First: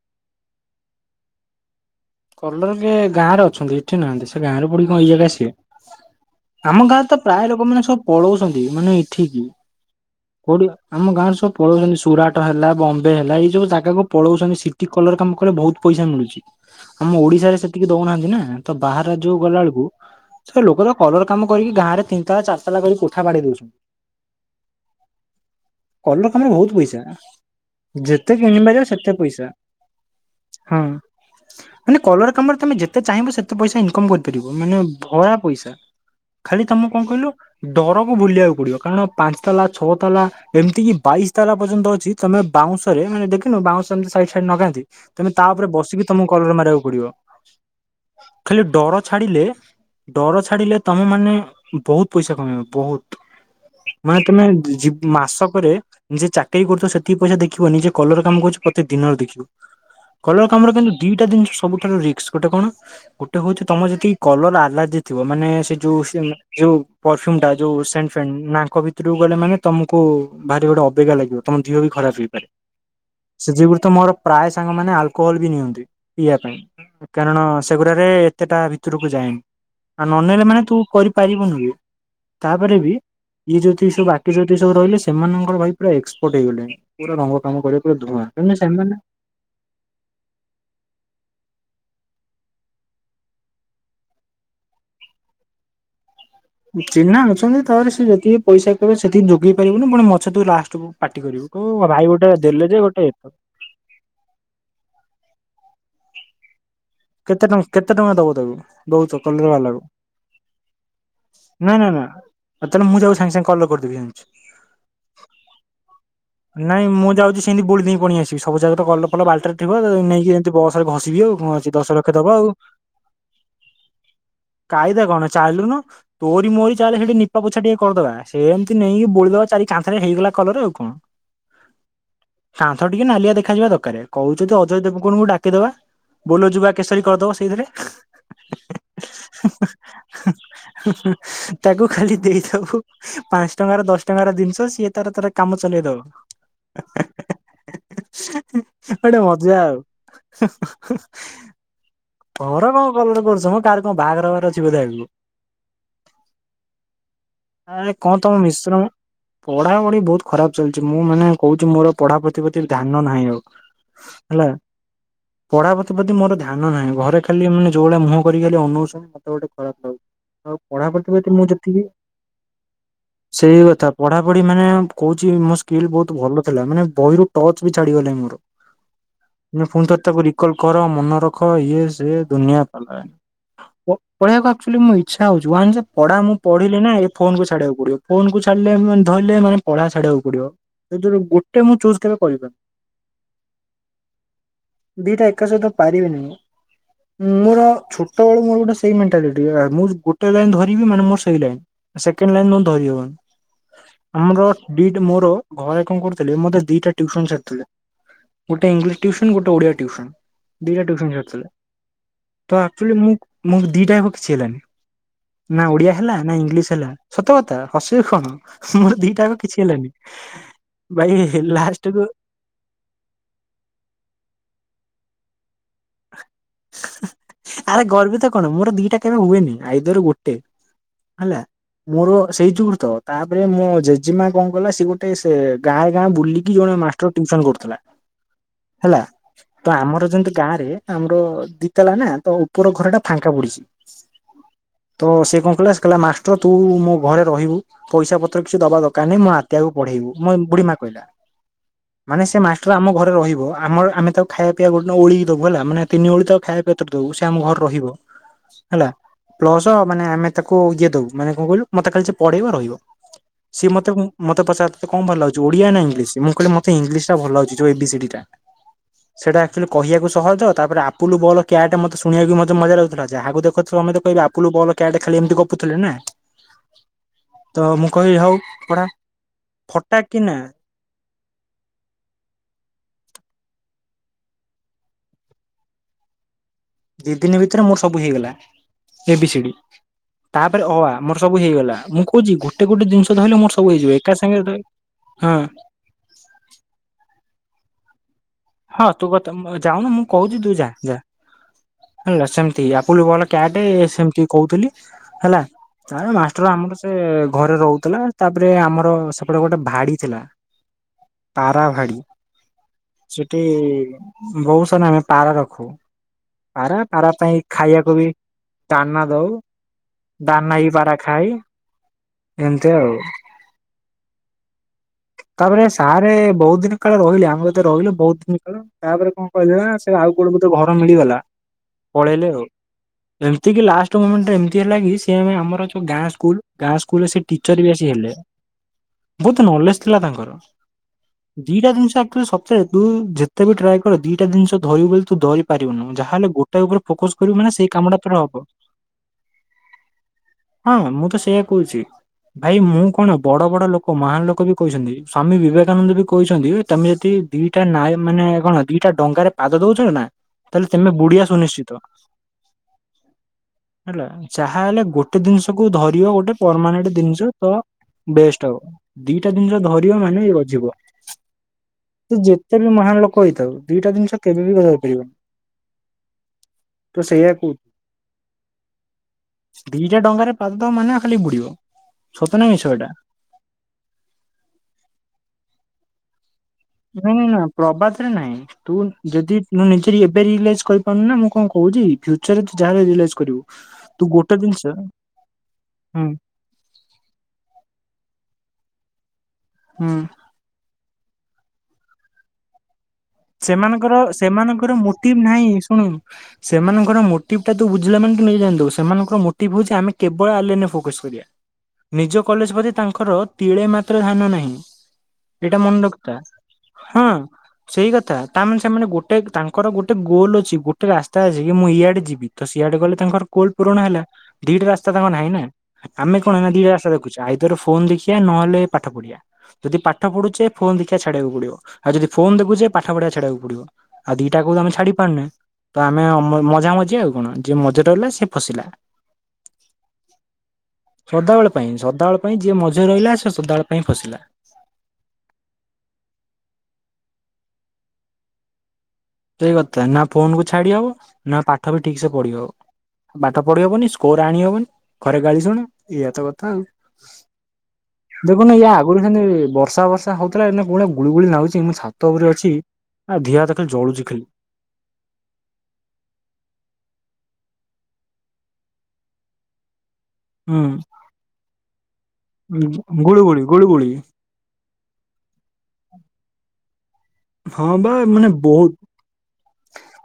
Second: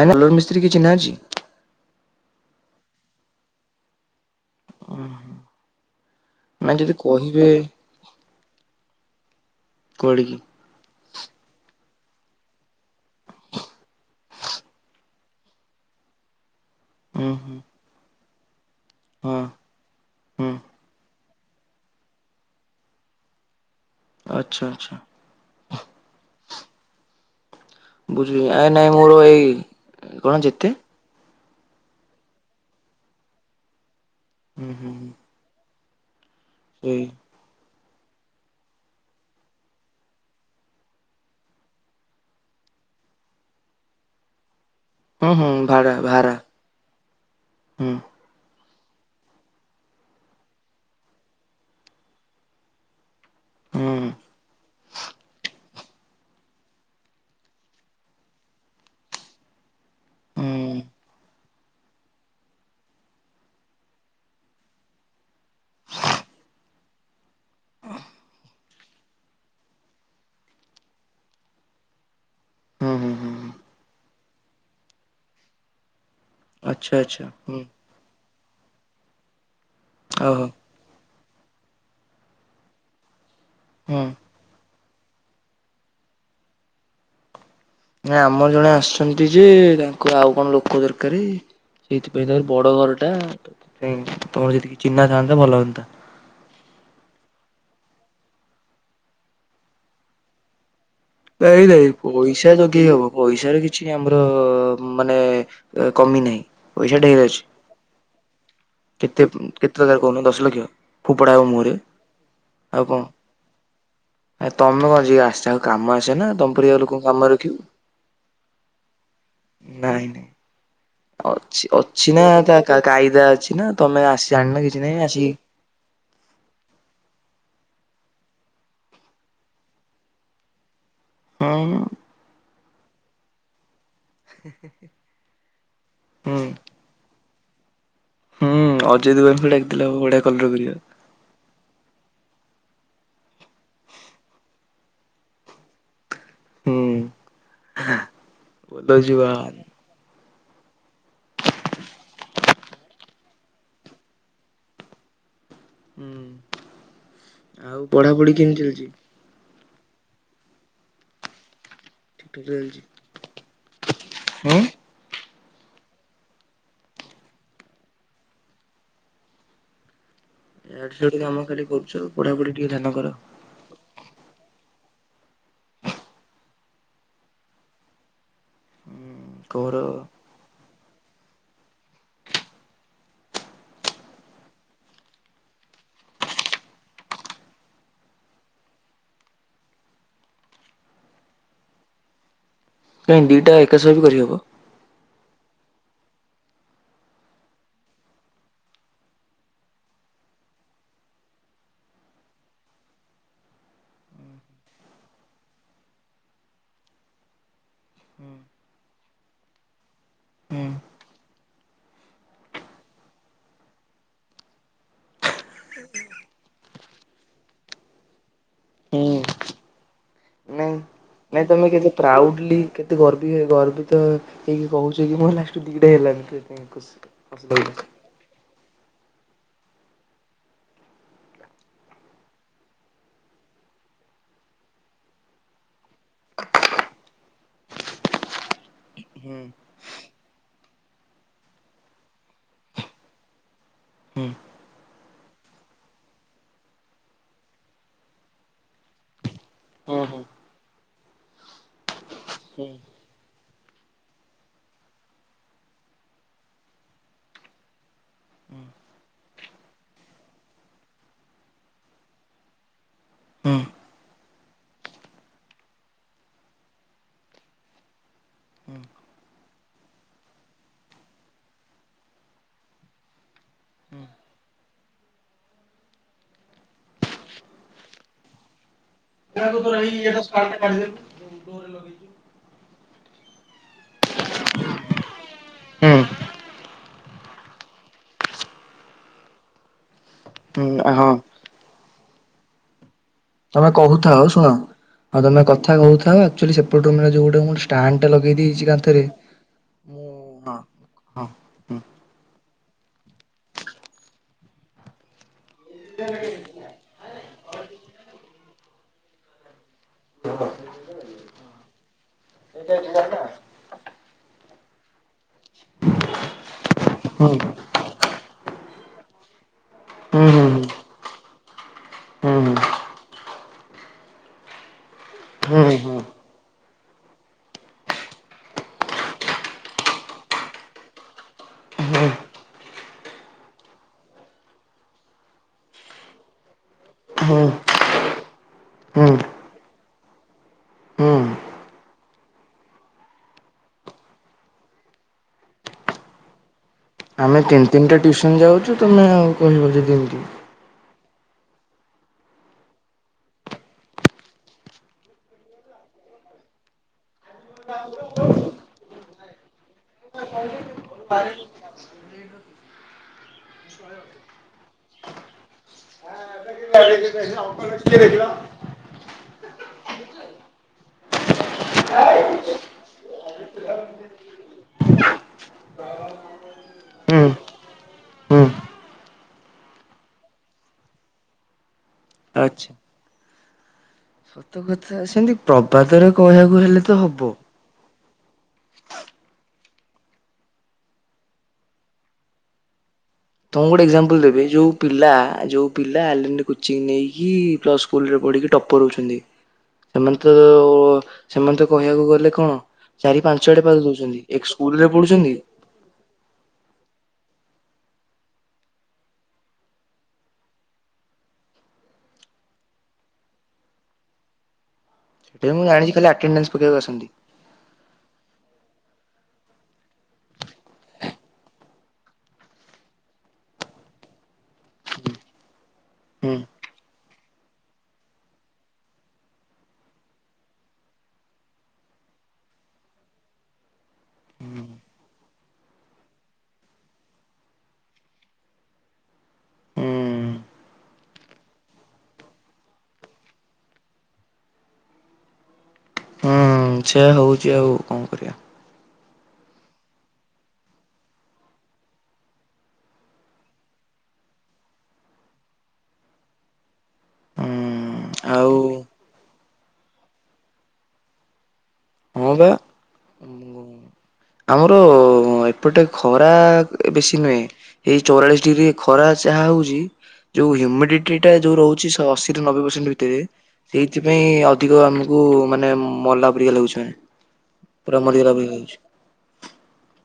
ଆଇଲୋର ମିସ୍ତ୍ରୀ କିଏ ଚିହ୍ନା ଅଛି? କଲର କିଏ ଗାଁରେ ଅଛନ୍ତି ଏଠି ନାହାନ୍ତି ସେ ଗାଁରେ କଣ ଏଇ ଜାଗା ଆସିବେ ନାଇଁ ଆମ ଯଦି ଗାଁରେ ତ କହିବେ ପ୍ରାୟ ଲୋକମାନେ ସବୁ ପଳଉଛନ୍ତି ମାନେ ଏଠିକି। କୁଆଡେ କି? ଆମ ଗାଁ ରେ ସବୁ ପଳଉଛନ୍ତି ସୁରାଟ ହେଲା ବମ୍ବେ ହେଲା ଏଇ ସବୁ ଜାଗାକୁ ପଳଉଛନ୍ତି ସି କଲର କାମ କଲେ ବହୁତ ପଇସା ମିଳୁଛି। ଆମ ହୁଁ ଓଡିଶାରେ ହୁଁ ସେତିକି ଦଉନାହାନ୍ତି ନା ତ ବାହାର ରାଜ୍ୟକୁ ହଁ ଗଲାବେଳକୁ ହୁଁ ସେ ଲୋକ ତ କଲର କାମ କରିକି ଗାଁ ରେ ତିନି ତାଲା ଚାରି ତାଲା କରିକି କୋଠା ବାଡେଇ ଦଉଛନ୍ତି। ଆଚ୍ଛା ଆଚ୍ଛା। କଲର କାମରେ ବହୁତ ପଇସା। ଯେତେ ବୁଝିଲି ଆ ନାଇଁ କିଣିପାରିବ ମୋର ସେତେ ପଇସା ଏଇ କଣ ଯେତେ ହଁ। ମାନେ କଲର କାମ ରେ ତମେ ଯେତେ ଚାହିଁବ ସେତେ ପଇସା ଇନକମ୍ କରିପାରିବ ହୁଁ ମାନେ ହୁଁ ହୁଁ ଭରା ପଇସା। ଖାଲି ତମ କଣ ସେଇ କହିଲୁ ଡରକୁ ବୁଲିବାକୁ ପଡିବ କାରଣ ପାଞ୍ଚ ତାଲା ଛଅ ତାଲା ଏମିତି କିି ବାଇଶି ତାଲା ପର୍ଯ୍ୟନ୍ତ ଅଛି। ତମେ ବାଉଁଶରେ ମାନେ ଦେଖିନୁ ବାଉଁଶ ଏମତି ସାଇଡ୍ ସାଇଡ ନଗାନ୍ତି ତମେ ହୁଁ ତା ହୁଁ ଉପରେ ଭାଡା ବସିକି ତମକୁ ଭାରା କଲର ମାରିବାକୁ ହୁଁ [inaudible] ଖାଲି ଡର ଛାଡିଲେ ଡର ଛାଡିଲେ ତମେ ମାନେ ବହୁତ୍ ପଇସା କମେଇବ ବହୁତ୍। ହୁଁ ହୁଁ ମାନେ ତମେ ଯି ମାସକରେ ଯିଏ ଚାକିରି କରୁଥିବ ସେତିକି ପଇସା ଦେଖିବନି ଯିଏ କଲର କାମ କରୁଛି ସେ ପ୍ରତି ଦିନରେ ଦେଖିବ। କଲର କାମର ହୁଁ କିନ୍ତୁ ଦିଟା ଜିନିଷ ସବୁଠାରୁ ରିକ୍ସ ଗୋଟେ କଣ ଗୋଟେ ହଉଛି ତମର ଯଦି କି କଲର ଆଲାଜି ଥିବ ମାନେ ସେ ଯୋଉ ଯୋଉ ପରଫୁମ୍ ଟା ଯଉ ସେନ୍ଟ ଫେଣ୍ଟ ନ ଆଙ୍କ କିତକୁ ଗଲେ ମାନେ ତମକୁ ଭାରି ଗୋଟେ ଅବାଗିଆ ଲାଗିବ ତମ ଦେହ ବି ଖରାପ ହେଇପାରେ। ହୁଁ ହୁଁ ହୁଁ ସେଥିଗୁରୁ ତ ମୋର ପ୍ରାୟ ସାଙ୍ଗ ମାନେ ଆଲକୋହଲ ବି ନିଅନ୍ତି। ପିଇବା ଆଚ୍ଛା ଆଚ୍ଛା କାରଣ ହୁଁ ସେଗୁଡା ଏତେଟା ଭିତରକୁ ଯାଏନି ଆଉ ନ ନେଲେ ଓହୋ ମାନେ ତୁ କରି ପାରିବୁନୁ ବି ତାପରେ ବି ଏ ଯୋଉ ଏଇ ହୁଁ ସବୁ ଆ ଏଠି ସବୁ ରହିଲେ ସେମାନଙ୍କର ଭାଇ ପୁରା ଏକ୍ସପର୍ଟ ହେଇଗଲେଣି ପୁରା ରଙ୍ଗ କାମ କରିବା ପୁରା ନାଇଁ ଆମର ଧୂଆଁ ଜଣେ ସେମାନେ ଆସିଛନ୍ତି ଯେ ତାଙ୍କୁ ଆଉ କଣ ଲୋକ ଦରକାର ସେଇଥିପାଇଁ ତାଙ୍କର ବଡ ଘର ଟା। ତା ପାଇଁ ତମ ଯିଏ ଚିହ୍ନାଥାନ୍ତା ଭଲ ହୁଅନ୍ତା। ଚିହ୍ନା ଅଛନ୍ତି ତାପରେ ସେ ଯେତିକି ପଇସା କହିବେ ସେତିକି ଯୋଗେଇ ପାରିବୁନି ପୁଣି ମତେ ତୁ ଲାଷ୍ଟକୁୁ ନାଇଁ ନାଇଁ ପଇସା ଯୋଗେଇ ହବ ପଇସାରେ କି କିଛି ଆମର ମାନେ କମି ନାହିଁ। ପଇସାଟିକେ ହେଇଯାଇଛି କେତେ ଟଙ୍କା କେତେ ଟଙ୍କା ଦବ ତାକୁ ଦଉଛ କେତେ କଲର ବାଲାକୁ କେତେ ହଜାର କହୁନୁ ଦଶ ଲକ୍ଷ। ପୁପଡ଼ା ହବ ମୁହଁ ରେ। ସେତେବେଳେ ମୁଁ ତାକୁ ସାଙ୍ଗେ ସାଙ୍ଗେ କଲର କରିଦେବି ଜାଣି ଆ ତମେ କଣ ଯିଏ ଆସେ ଯାଆକୁ କାମ ଆସେ ନା। ତମ ପରିକା ନାଇଁ ଲୋକଙ୍କୁ ମୁଁ କାମରେ ଯାଉଛି ରଖିବୁ ସେନ୍ତି ବୋଳି ଦେଇକ ପଣି ଆସିବି। ସବୁ ଜାଗ ତ କଲର ଫଲର ବାଲଟି ରେ ଥିବ ନେଇକି ଏମିତି ବସରେ ଘସିବି। ଅ ଅଛି ନା ତା କାଇଦା ଅଛି ନା। ତମେ ଆସି ଜାଣି ନା କି କାଇଦା କଣ ଚାଲୁନ ତୋରି ମୋରି ଚାଲେ ସେଠି ନିପା ପୋଛା ଟିକେ କରିଦବା। ସେମିତି ନେଇକି ବୋଳିଦବା ଚାରି କାନ୍ଥରେ ହେଇଗଲା କଲର ଆଉ କଣ। ହଁ। କାନ୍ଥ ଟିକେ ନାଲିଆ ଦେଖାଯିବା ଦରକାର। କହୁଛୁ ଯଦି ଅଜୟ ଦେବଗନଙ୍କୁ ଡାକିଦବା। ହୁଁ ବୋଲ ଯୁବା କେଶରୀ କରିଦବ ସେଇଥିରେ। ହୁଁ, ଅଜୟ ଦେବଗନକୁ ଡାକିଦେଲେ ହବ ବଢିଆ କଲର କରିବ। [unintelligible] ତାକୁ ଖାଲି ଦେଇଦବୁ ପାଞ୍ଚ ଟଙ୍କା ର, ଦଶ ଟଙ୍କାର ଜିନିଷ ସିଏ ତାର ତାର କାମ ଚଲେଇ ଦବ। ହୁଁ ବୋଲୋ ଗୋଟେ ଜୁଆନ୍ ମଜା ଆଉ। ଘର କଣ କଲର କରୁଛ ମ? କାହାର କଣ ବାହାଘର ହବାର ଅଛି ବୋଧେ ଆଗକୁ? ହୁଁ ଆଉ ଆରେ କଣ ପଢାପଢି ତମ କେମିତି ମିଶ୍ର ମ? ଚାଲିଛି ପଢ଼ାପଢ଼ି ବହୁତ ଖରାପ ଚାଲିଛି। ମୁଁ ମାନେ କହୁଛି ମୋର ପଢା ଠିକ୍ ଠାକ୍ ପ୍ରତିପତି ଚାଲିଛି ଧ୍ୟାନ ନାହିଁ ଆଉ। ହେଲା ହୁଁ। ପଢା ପ୍ରତିପତି ମୋର ଧ୍ୟାନ ନାହିଁ ଆଉ। ଘରେ ଖାଲି ମାନେ ଯୋଉ ଭଳିଆ ମୁହଁ କରିକି ଖାଲି ଅନୁଉଛନ୍ତି ମତେ ଗୋଟେ ଖରାପ ଲାଗୁଛି। ଆଉ ପଢା ଇଆଡେ ପ୍ରତି ସିଆଡୁ ପ୍ରତି କାମ ମୁଁ ଖାଲି ଯେତିକି କରୁଛ, ପଢାପଢି ଟିକେ ଧ୍ୟାନ କର। ସେଇ କଥା ପଢା ପଢି ମାନେ କହୁଛି ମୋ ସ୍କିଲ୍ ବହୁତ ଭଲ ଥିଲା। ମାନେ ବହିରୁ ଟଚ ବି ଛାଡ଼ି ଗଲାଣି ମୋର। କର ପୁଣିଥରେ ତାକୁ ରିକଲ କର, ମନେ ରଖ ଇଏ ସେ ଦୁନିଆ ପାଲା। ପଢିବାକୁ ଆକ୍ଚୁଆଲି ମୋର ଇଛା ହଉଛି। ୱାନସ ଏ ପଢା ମୁଁ ପଢିଲେ ନା ଏ ଫୋନ କୁ ଛାଡିବାକୁ ପଡିବ। ଫୋନ କୁ ଛାଡିଲେ ମୁଁ ଧଇଲେ ମାନେ ପଢା ଛାଡିବାକୁ ପଡିବ। ଏଥରୁ ଗୋଟେ ମୁଁ ଚୁଜ କେବେ କରିପାରୁନି। କାଇଁ ଦିଟା ଏକା ସହ ବି କରିହବ। ଦିଟା ଏକା ସହିତ ପାରିବିନି ମୁଁ। ମୋର ଛୋଟବେଳୁ ମୋର ଗୋଟେ ସେଇ ମେଣ୍ଟାଲିଟି, ମୁଁ ଗୋଟେ ଲାଇନ ଧରିବି ମାନେ ମୋର ସେଇ ଲାଇନ। ସେକେଣ୍ଡ ଲାଇନ ନ ହେଲେ ଧରି ହବନି। ଆମର ଦି ମୋର ଘରେ କଣ କରୁଥିଲେ, ମୋତେ ଦିଟା ଟିଉସନ ଛାଡୁଥିଲେ। ଗୋଟେ ଇଂଲିଶ ଟିଉସନ ଗୋଟେ ଓଡିଆ ଟିଉସନ, ହୁଁ ଦିଟା ଟିଉସନ ଛାଡୁଥିଲେ। ତ ଆକଚୁଆଲି ମୁଁ-ମୁଁ ଦିଟାଅକ କିଛି ହେଲାନି। ନା ଓଡିଆ ହେଲା, ନା ଇଂଲିଶ ହେଲା, ସତ କଥା ହସିବି କଣ। ମୋର ହୁଁ ଦିଟାକ କିଛି ହେଲାନି। ନାଇଁ ଭାଇ ନାଇଁ ତମେ ଲାଷ୍ଟ କେତେ କୁ ପ୍ରାଉଡ଼ କେତେ ଗର୍ବୀ ଗର୍ବିତ ହେଇକି କହୁଛି କି ମୁଁ ଲାଷ୍ଟକୁ ଦିଇଟା ହେଲାନି। ଖୁସି ଖୁସି ଲାଗିଲା। ଆରେ ଗର୍ବିତ କଣ? ମୋର ଦିଟା କେବେ ହୁଏନି ଆଇଦର ଗୋଟେ। ହେଲା? ମୋର ସେଇ [unintelligible] ତ। ତାପରେ ମୋ ଜେଜେମା କଣ କଲା ସିଏ ଗୋଟେ ଗାଁ ଗାଁ ବୁଲିକି ଜଣେ ମାଷ୍ଟର ଟ୍ୟୁସନ କରୁଥିଲା। ହେଲା ହୁଁ ତ ଆମର ଯେମତି ଗାଁରେ ଆମ ଦିତାଲା ନା ତ ଉପର ଘର ଟା ଫାଙ୍କା ପଡିଛି। ହୁଁ। ତ ସେ କଣ କଲା ସେ କହିଲା ମାଷ୍ଟର ତୁ ମୋ ଘରେ ରହିବୁ। ପଇସା ପତ୍ର କିଛି ଦବା ଦରକାର ନାହଁ। ମୋ ନାତିଆ କୁ ହୁଁ ପଢେଇବୁ। ହୁଁ ମୋ ବୁଢୀମା କହିଲା। ମାନେ ସେ ହୁଁ ମାଷ୍ଟର ଆମ ଘରେ ରହିବ, ଆମର ଆମେ ତାକୁ ଖାଇବା ପିବା ଗୋଟେ ଓଳିଏ ଦବୁ। ହେଲା ମାନେ ତିନି ଓଳି ତାକୁ ଖାଇବା ପେତରେ ଦବୁ। ସେ ଆମ ଘର ରହିବ। ହେଲା ପ୍ଲସ ମାନେ ଆମେ ତାକୁ ଇଏ ଦବୁ ମାନେ କଣ କହିଲୁ ମତେ ଖାଲି ସେ ପଢେଇବ ରହିବ। ହୁଁ ସିଏ ମତେ ମତେ ପଚାରି ଥିଲେ, ତତେ କଣ ଭଲ ଲାଗୁଛି? ଓଡିଆ ନା ଇଂଲିଶ? ମୁଁ କହିଲି ମତେ ଇଂଲିଶଟା ଭଲ ଲାଗୁଛି ଯୋଉ ଏ ବି ସି ଡି ଟା। ହୁଁ ହୁଁ। ସେଇଟା ଆକ୍ଚୁଆଲି କହିବାକୁ ସହଜ ତାପରେ ଆପୁଲୁ ବଲ କ୍ୟାଟା ମତେ ଶୁଣିବାକୁ ମଧ୍ୟ ମଜା ଲାଗୁଥିଲା ଯାହାକୁ ଦେଖ ସମସ୍ତେ କହିବେ ଆପୁଲୁ ବଲ କ୍ୟାଟ୍ ଖେଳି ଏମିତି ଗପୁଥିଲିନା ତମୁଁ କହିଲି ହଉ ପଢା ଫଟା କିନା [unintelligible] ହୁଁ। ଦି ଦିନି ଭିତରେ ମୋର ସବୁ ହେଇଗଲା ଏ ବି ସିଡି। ହୁଁ ତାପରେ ଅ ଆ ହୁଁ ହଁ ମୋର ସବୁ ହେଇଗଲା ମୁଁ କହୁଚି ଗୋଟେ ଗୋଟେ ଜିନିଷ ଧଇଲେ ମୁଁ ତମେ କହୁଥାଅ ଶୁଣ ଆଉ ତମେ କଥା କହୁଥାଅ ଆକ୍ଚୁଆଲି ସେପଟ ରୁମରେ ଯୋଉ ଗୋଟେ ମୁଁ ଷ୍ଟାଣ୍ଡେଟେ ଲଗେଇ ଦେଇିଚି ହଁ ତୁ କଥା ଯାଉନ ମୁଁ କହୁଚି ତୁ ଯା ଯା। ହଁ ହେଲା ସେମିତି ଆପୁଲୁ ବଲ କ୍ୟାଟ ସେମିତି କହୁଥିଲି ହେଲା ତାପରେ ମାଷ୍ଟର ଆମର ସେ ସେ ଘରେ ରହୁଥିଲା ତାପରେ ଆମର ସେପଟେ ଗୋଟେ ଭାଡ଼ି ଥିଲା ପାରାଭାଡ଼ି ଏଇଟା ଡ଼ିଲା ସେଠି ବହୁସାରା ଆମେ ପାରା ରଖୁ। ପାରା ପାରା ପାଇଁ ଖାଇବାକୁବି ଦାନା ଦଉ। ହୁଁ ହୁଁ ଦାନାଇ ପାରା ଖାଇ ହୁଁ ଏମିତି ଆଉ। ତାପରେ ହୁଁ ହୁଁ ସାରେ ବହୁତ୍ ଦିନ କାଳେ ରହିଲେ ଆମେ କତୀରେ ରହିଲେ। ବହୁତ୍ ଦିନି ପରେ ତାପରେ କଣ କହିଲେନାସେ ଆଉ କୋଉଠି ବୋଧେ ଘର ମିଳିଗଲା ପଳେଇଲେ ଆଉ। ଏମିତିକିି ଲାଷ୍ଟ ମୁମେଣ୍ଟ ଏମିତି ହେଲାକି ସେଆମର ଯୋଉ ଗାଁ ସ୍କୁଲ୍ ଗାଁ ସ୍କୁଲରେ ସେଟିଚରବି ହୁଁ ଆସି ହେଲେ। ବହୁତ୍ ନଲେଜ ଥିଲା ତାଙ୍କର ହୁଁ ଦିଟା ଜିନିଷ ଆକ୍ଚୁଲି ସତରେ ତୁ ଯେତେବି ଟ୍ରାଏ କର ଦିଟା ଦିନିଷ ଧରିବୁ ବୋଲି ତୁଧରି ପାରିବୁନୁ ଯାହେଲେ ଗୋ ଗୋଟେ ଉପରେ ଫୋକସ୍ ଆମେ ତିନି ତିନିଟା ଟ୍ୟୁସନ୍ ଯାଉଚୁ ତୁମେ ଆଉ କହିବ ଯଦି ଏମିତି ହଁ ମୁଁତ ସେଇଆ କହୁଚି। ଭାଇ ମୁଁ କଣ ବଡ଼ ବଡ଼ ଲୋକ ମହାନ ଲୋକବି କହିଚନ୍ତି ସ୍ଵାମୀ ବିବେକାନନ୍ଦବି କହିଚନ୍ତି ତମେ ଯଦି ଦିଟା ନାଏ ମାନେ କଣ ଦିଟା ଡଙ୍ଗାରେ ପାଦ ଦଉଚନ୍ତିନା ତାହେଲେ ତମେ ବୁଡ଼ିବା ସୁନିଶ୍ଚିତ। [inaudible] ହେଲା ଯାହା ହେଲେ ଗୋଟେ ଦିନିଷକୁ ଧରିବ ଗୋଟେ ପରମାନେଣ୍ଟ ଦିନିଷ ତ ବେଷ୍ଟ ହବ ଦିଟା ଦିନିଷ ଧରିବ ମାନେ ଏଇ ଯିବ। ସେ ଯେତେବି ମହାନ ଲୋକ ହେଇଥାଉ ଦିଟା ଜିନିଷ କେବେବି ହେଇ ପାରିବନି। ତ ହୁଁ ସେଇଆ କ ହୁଁ ଦିଟା ଡଙ୍ଗାରେ ପାଦ ମାନେ ଖାଲି ବୁଡ଼ିବ ସତନା ଆଚ୍ଛା ମିଛ ଏଇଟା? ସତ କଥା ସେମିତି ପ୍ରବାଦରେ କହିବାକୁ ହେଲେ ତ ନାଁ ହବ ନା ପ୍ରବାଦରେ ନାହିଁ। ତୁ ଯଦି ମୁନିଜର ଏବେ ରିିଅଲାଇଜ୍ କରିପାରୁନୁନା ମୁଁ କଣ କହୁଚି ଫ୍ୟୁଚରରେ ତୁ ଯାହାହେଲେ ରିଅଲାଇଜ୍ କଣ ଗୋଟେ ଏକ୍ଜାମ୍ପଲ ଦେବି ଯୋଉ ପିଲା ଯୋଉ ପିଲା ହୁଁ ଆଲି କୋଚିଂ ନେଇକି ପ୍ଲସ୍ ସ୍କୁଲ୍ ରେ ପଢିକି ଟପର୍ ହୋଉଚନ୍ତି ହୁଁ ସେମାନେ ତ ସେମାନେତ କହିବାକୁ ଗଲେ କଣ ଚାରି ପାଞ୍ଚ ଆଡେ ପାଦ ସେମାନଙ୍କର ଦଉଛନ୍ତି ଏକ ସେମାନଙ୍କର ସ୍କୁଲରେ ମୋଟିଭ୍ ପଢୁଛନ୍ତି ନାହିଁ ଶୁଣୁ ସେମାନଙ୍କର ମୋଟିଭ୍ଟା ତୁବୁଝିଲା ମାନେ ତୁନିଯେ ଜାଣିଦବୁ ସେମାନଙ୍କର ମୋଟିଭ୍ ହଉଚି ଆମେ କେବଳ ଆଲେନ୍ରେ ଫୋକସ୍ କରିବା। ନିଜ କଲେଜ୍ ପ୍ରତି ତାଙ୍କର ତିଳେ ମାତ୍ର ଧ୍ୟାନ ନାହିଁ। ସେଥିପାଇଁ ଏଇଟା ମୁଁ ମନ ଜାଣିଛି ଖାଲି ରଖିଥା ଆଟେଣ୍ଡାନ୍ସ ପକେଇବାକୁ ହଁ ଆସନ୍ତି। ସେଇ କ ତାମାନେ ସେମାନେ ଗୋଟେ ତାଙ୍କର ଗୋଟେ ଗୋଲ ଅଛି ଗୋଟେ ରାସ୍ତା ଅଛିକି ମୁଁ ଇଆଡ଼େ ଯିବି ତସିଆଡ଼େ ଗଲେ ତାଙ୍କର ଗୋଲ୍ ପୁରାଣ ହେଲା ଦିଟା ରାସ୍ତା ତାଙ୍କର ନାହିଁନା ଆମେ କଣ ହୁଁ ନା ଦିଟା ରାସ୍ତା ଦେଖୁଚୁ ଆ ଆଇଦର୍ ଫୋନ୍ ଦେଖିବା ନହେଲେ ପାଠ ପଢିବା। ଯଦି ପାଠ ପଢୁଛେ ଫୋନ ଦେଖିବା ଛାଡିବାକୁ ପଡିବ ଆଉ ଯଦି ଫୋନ ଦେଖୁଛେ ପାଠ ପଢିବା ଛାଡିବାକୁ ପଡିବ। ଆଉ ଦିଟାକୁ ତ ଆମେ ଛାଡି ପାରୁନେ। ତ ଆମେ ଅମ ମଝା ମଝି ଆଉ କଣ ଯିଏ ମଝଟ ହେଲା ସିଏ ଫସିଲା। ହୁଁ ସଦାବେଳ ପାଇଁ ସଦାବେଳ ପାଇଁ ଯିଏ ମଝିରେ ରହିଲା ସେ ସଦାବେଳ ପାଇଁ ଫସିଲା। ଉଁ ସେଇଆ ହଉଛି ଆଉ କଣ କରିବି। ଗୋଟେ କଥା ନା ଫୋନକୁ ଛାଡି ହବ ନା ପାଠ ବି ଠିକସେ ପଢି ହବ। ପାଠ ପଢିହବନି ସ୍କୋର ଆଣି ହବନି ଘରେ ଗାଳି ଶୁଣୁ ଏଇଆ ତ କଥା ଆଉ। ହୁଁ ଦେଖୁନୁ ଆଉ ଇଏ ଆଗରୁ ସେମିତି ବର୍ଷା ବର୍ଷା ହଉଥିଲା ଏଇନା କୋଉଭଳିଆ ଗୁଳିଗୁଳି ନାଗୁଛି ମୁଁ ଛା ତ ଉପରେ ହଁ ଅଛି ଆ ଧିଅ ହାତ ଖାଲି ଜଳୁଛି ଖାଲି। ଆମର-ଅ-ଅ-ଅ ଏପଟେ ଖରା ବେଶୀ ନୁହେଁ। ଏଇ ଚଉରାଳିଶ ଡିଗ୍ରୀ ଖରା ଯାହା ହଉଛି ଯୋଉ ହୁଁ ହ୍ୟୁମିଡିଟିଟା ଯୋଉ ରହୁଛି ସେ ଅଶୀରୁ ନବେ ପରସେଣ୍ଟ ଗୁଳୁ ଭିତରେ ଗୁଳି ଗୁଳୁ ଗୁଳି। ସେଇଥିପାଇଁ ଅ ଅଧିକ ଆମକୁ ମାନେ ମଲା ପରିକା ଲାଗୁଛି ମାନେ ହଁ ବା ପୁରା ମାନେ ମରିଗଲା ପରିକା ବହୁତ ଲାଗୁଛି।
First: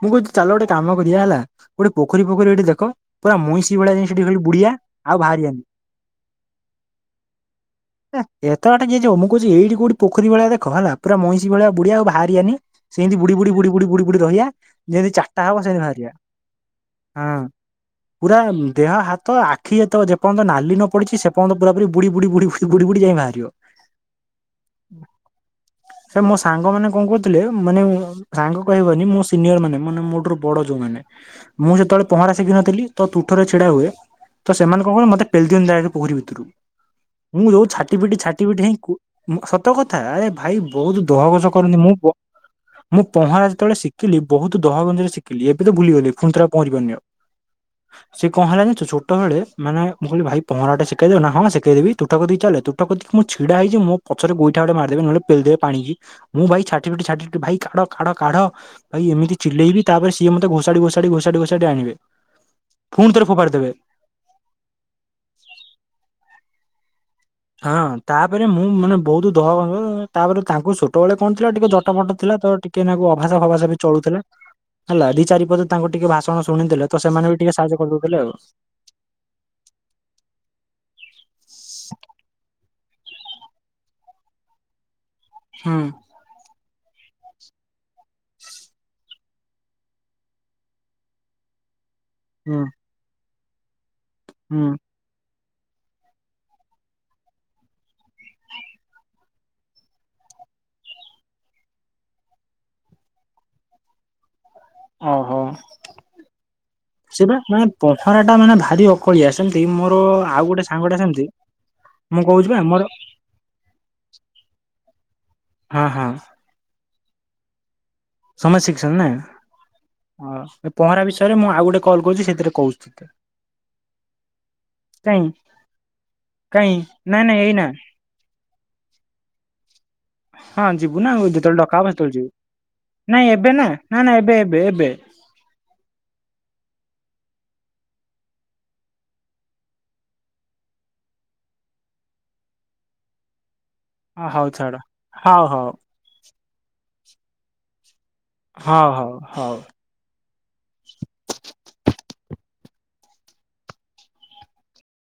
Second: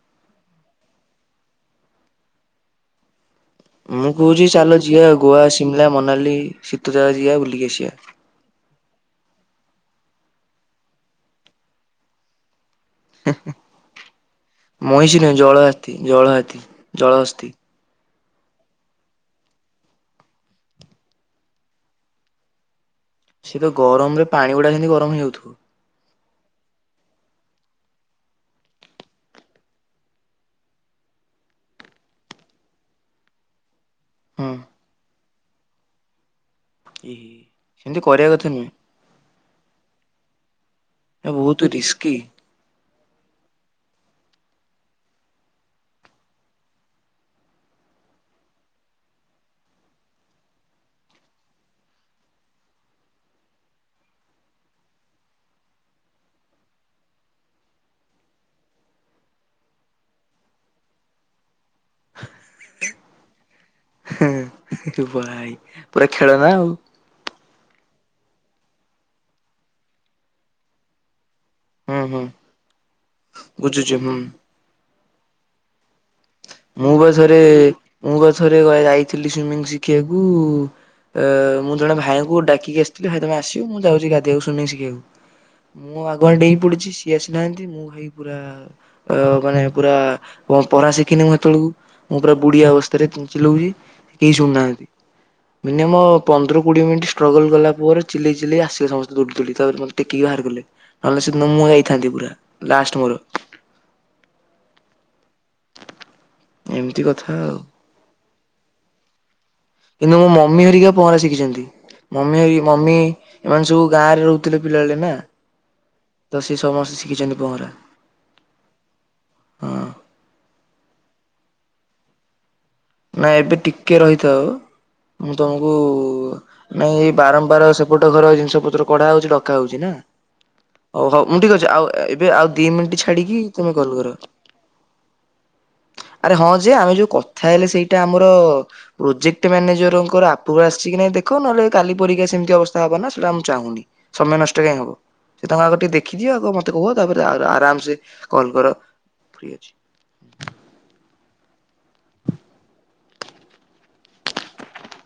ମୁଁ କହୁଛି ଚାଲ ଗୋଟେ କାମ କରିବା ହେଲା ଗୋଟେ ପୋଖରୀ ଫୋଖରୀ ଗୋଟେ ଦେଖ ପୁରା ମଇଁଷି ଭଳିଆ ଯାଇ ମୁଁ ସେଠି ଖାଲି କହୁଛି ବୁଡିଆ ଚାଲ ଯିିବା ଆଉ ଗୋଆ ବାହାରିଆନି। ସିମଲା ମନାଲି ଶୀତ ଜାଗା ଯିିବା ବୁଲିକି ଆସିବା। ଏ ଏତେ ବାଟ କିଏ ଯିବ, ମୁଁ କହୁଛି ଏଇଠି କୋଉଠି ପୋଖରୀ ଭଳିଆ ଦେଖ ହେଲା ପୁରା ମଇଁଷି ଭଳିଆ ବୁଡିବା ଆଉ ଭାଆରିଆନି। ସେମିତି ବୁଡି-ବୁଡି-ବୁଡି-ବୁଡି-ବୁଡି-ବୁଡି ରହିବା ଯେମିତି ମଇଁଷି ନୁହେଁ ଚାରଟା ଜଳ ହବ ସେମିତି ହାତୀ ଭାଆରିବା ଜଳ ହାତୀ ଜଳ ହସ୍ତି। ହଁ। ପୁରା ଦେହ ହାତ ଆଖି ଏତ ଯେପର୍ଯ୍ୟନ୍ତ ନାଲି ନ ପଡିଚି ସେପର୍ଯ୍ୟନ୍ତ ପୁରା ପୁରି ବୁଡି-ବୁଡି-ବୁଡି-ବୁଡି [inaudible] ବୁଡି-ବୁଡି ଯାଇଁ ବାହାଏ। ସେ ତ ଗରମରେ ପାଣିଗୁଡା ଯେମିତି ଗରମ ହେଇଯାଉଥିବ। ସାର୍ ମୋ ସାଙ୍ଗମାନେ କଣ କହୁଥିଲେ ମାନେ ସାଙ୍ଗ। କହିବନି ମୋ ସିନିୟରମାନେ, ମାନେ ମୋଠରୁ ବଡ ଯୋଉମାନେ ମୁଁ ଯେତେବେଳେ ପହଁରା ଶିଖିିନଥିଲି ତ ତୁଠରେ ଛିଡା ହୁଏ ହଁ ତ ସେମାନେ କଣ କରନ୍ତି ମତେ ପେଲିଦିଅନ୍ତି ଦାଇରେକ୍ଟ ପୋଖରୀ ଭିତରୁକୁ, ଇ ମୁଁ ଯୋଉ ଛାଟି ସେମିତି ପିଟି କରିବା ଛାଟି କଥା ପିଟି ନୁହେଁ। ହେଇ କୂ ମୁଁ ସତ କଥା ଏ ଭାଇ ବହୁତ ଏ ଦହଗଞ୍ଜ ବହୁତ କରନ୍ତି ମୁଁ ପ ରିସ୍କି ମୁଁ ପହଁରା ଯେ ଯେତେବେଳେ ଶିଖିଲି ବହୁତ ଦହଗଞ୍ଜରେ ଶିଖିଲି ଏବେ ତ ଭୁଲିଗଲି ଫୁଣି ଥରେ ଆଉ ପହଁରି ପାରୁନି ଆଉ। ସେ କଣ ହେଲା ଜାଣିଛୁ, ଛୋଟବେଳେ ମାନେ ମୁଁ କହିଲି ଭାଇ ପହଁରାଟେ ଶିଖେଇ ଦିଅ ନା, ହଁ ମୁଁ ଶିଖେଇ ଦେବି ତୁଠ କତିକି ଚାଲେ ତୁ ତୁଠ କତିକି ମୁଁ ଛିଡା ହେଇଚି ମୋ ପଛରେ ଗୋଇଠା ଗୋଟେ ମାରି ଦେବେ ନହେଲେ ପେଲି ଦେବେ ପାଣିକି। ମୁଁ ଭାଇ ଛାଟିପିଟି-ଛାଟିପିଟି, ଭାଇ କାଢ-କାଢ-କାଢ। ଭାଇ ଏମିତି ଚିଲେଇବି ତାପରେ ସିଏ ମତେ ଘୋଷାଡି-ଘୋଷାଡି-ଘୋଷାଡି-ଘୋଷାଡି ଆଣିବେ। ଫୁଣି ଥରେ ଫୋପାଡି ଦେବେ। ହେଁ, ଏ ଭାଇ ପୁରା ଖେଳନା ଆଉ। ହଁ ତାପରେ ମୁଁ ମାନେ ବହୁତୁ ଦହଗଞ୍ଜ, ତାପରେ ତାଙ୍କୁ ଶୁ ସେତବେଳେ କଣ ଥିଲା ଟିକେ ହୁଁ ଜଟଫଟ ହୁଁ ଥିଲା ତ ଟିକେନାକୁ ଅଭାଷା ଫଭାଷା ବି ବୁଝୁଛି ହୁଁ ଚଳୁଥିଲା। ହେଲା ଦି ଚାରିପଦ ତାଙ୍କୁ ଟିକେ ଭାଷ୍ ମୁଁ ପା ଥରେ ମୁଁ ପା ଆଉ। ଥରେ ଯାଇଥିଲି ସୁଇମିଂ ଶିଖିବାକୁ ଏ-ଏ ମୁଁ ଜଣେ ଭାଇଙ୍କୁ ଡାକିକି ଆସ୍ [inaudible] ଭାଇ ତମେ ଆସିବ ମୁଁ ଯାଉଚି ଗାଧେଇବାକୁ ସୁଇମିଙ୍ଗ୍ ଶିଖିବାକୁ ହୁଁ ମୁଁ ଆଉ ଆଗୁଆ ଡେଇଁ ପଡିଚି ସିଏ ଆସିନାହାନ୍ତି ମୁଁ ଭାଇ ପୁରା ଆ ଅ-ଅ କଣ ହେଇ ପୁରା ପ ପଁରା ଶିଖିନି ମୁଁ ସେତେବେଳକୁ ମୁଁ ପୁରା ହୁଁ ବୁଡିଆ ଅବସ୍ଥାରେ ଚି ଚିଲଉଚି କେହି ହୁଁ ଶୁଣୁନାହାନ୍ତି। ମିନିମମ୍ ପନ୍ଦର କୋଡିଏ ମିନିଟ୍ ଷ୍ଟ୍ରଗଲ୍ କଲା ପରେ ଚିଲେଇ ଚିଲେଇ ଆସିଲେ ସମସ୍ତେ ଦୌଡ଼ି ଦୌଡ଼ି ତାପରେ ମତେ ଟେକିକି ବାହାର କଲେ। ନହେଲେ ସେଦିନ ମୁଁ ଯାଇଥାନ୍ତି ପୁରା ଲାଷ୍ଟ୍ ମୋର। ଓହୋ ଏମିତି ସେ କଥା ବା ଆଉ ମାନେ ପଥରଟା ମାନେ ଭାରି ହ କଳିଆ ସେମତି ମୋର କିନ୍ତୁ ମୋ ଆଉ ମମି ଗୋଟେ ହେରିକା ସାଙ୍ଗଟା ପହଁରା ସେମିତି। ଶିଖିଛନ୍ତି। ମୁଁ ମମି କହୁଛି ବା ଏଇ ମୋର ମମି ଏମାନେ ସବୁ ଗାଁ ରେ ରହୁଥିଲେ ପିଲାଦିନେ। ହଁ ହଁ। ତ ସେ ସମସ୍ତେ ଶିକିଚନ୍ତି ପହଁରା। ସମସ୍ତେ ଶିକିଚନ୍ତି ହଁ। ନାଁ ଅ ପହଁରା ବିଷୟରେ ମୁଁ ଆଉ ଗୋଟେ କଲ୍ କରୁଚି ସେଥିରେ କହୁଚି। ନା ଏବେ ଟିକେ ରହିଥାଅ କାଇଁ ମୁଁ ତମକୁ ନାଇଁ ଏ ବାରମ୍ବାର ସେପଟୁ ଟ ଘର ଜିନିଷ ପତ୍ର କଢା ହଉଚି ଡକା ହଉଚି ନା। ହଁ ଯିବୁ ହଉ ନା ହଉ ଆଉ ମୁଁ ଠିକ୍ ଯେତେବେଳେ ଅଛି ଡକା ହବ ଆଉ ସେତେବେଳେ ଯିବୁ ଏବେ ଆଉ ଦି ମିଣ୍ଟି ନାଇଁ ଛାଡିକି ଏବେ ନା ତମେ କଲ୍ ନା ନା କର। ଏବେ ଏବେ ଏବେ ଆରେ ହଁ ଯେ ଆମେ ଯଉ କଥା ହେଲେ ସେଇଟା ଆମର ପ୍ରୋଜେକ୍ଟ୍ ମ୍ୟାନେଜରଙ୍କର ଆପ୍ରୁଭାଲ୍ ଆସିଚି କି ନାଇଁ ଦେଖ ନହେଲେ କାଲି ପରୀକ୍ଷା ସେମିତି ଅବସ୍ଥା ହବ ନା ସେଇଟା ମୁଁ ଚାହୁଁନି। ସମୟ ହଉ ନଷ୍ଟ ଛାଡ କାଇଁ ହବ ହଉ ସେ ତାଙ୍କୁ ହଉ ଆଗ ଟିକେ ଦେଖିଦିଅ ଆ- ମତେ କୁହ ତାପରେ ଆରାମ୍ ସେ କଲ୍ କର ହଉ ହଉ ଫ୍ରି ହଉ। ଅଛି।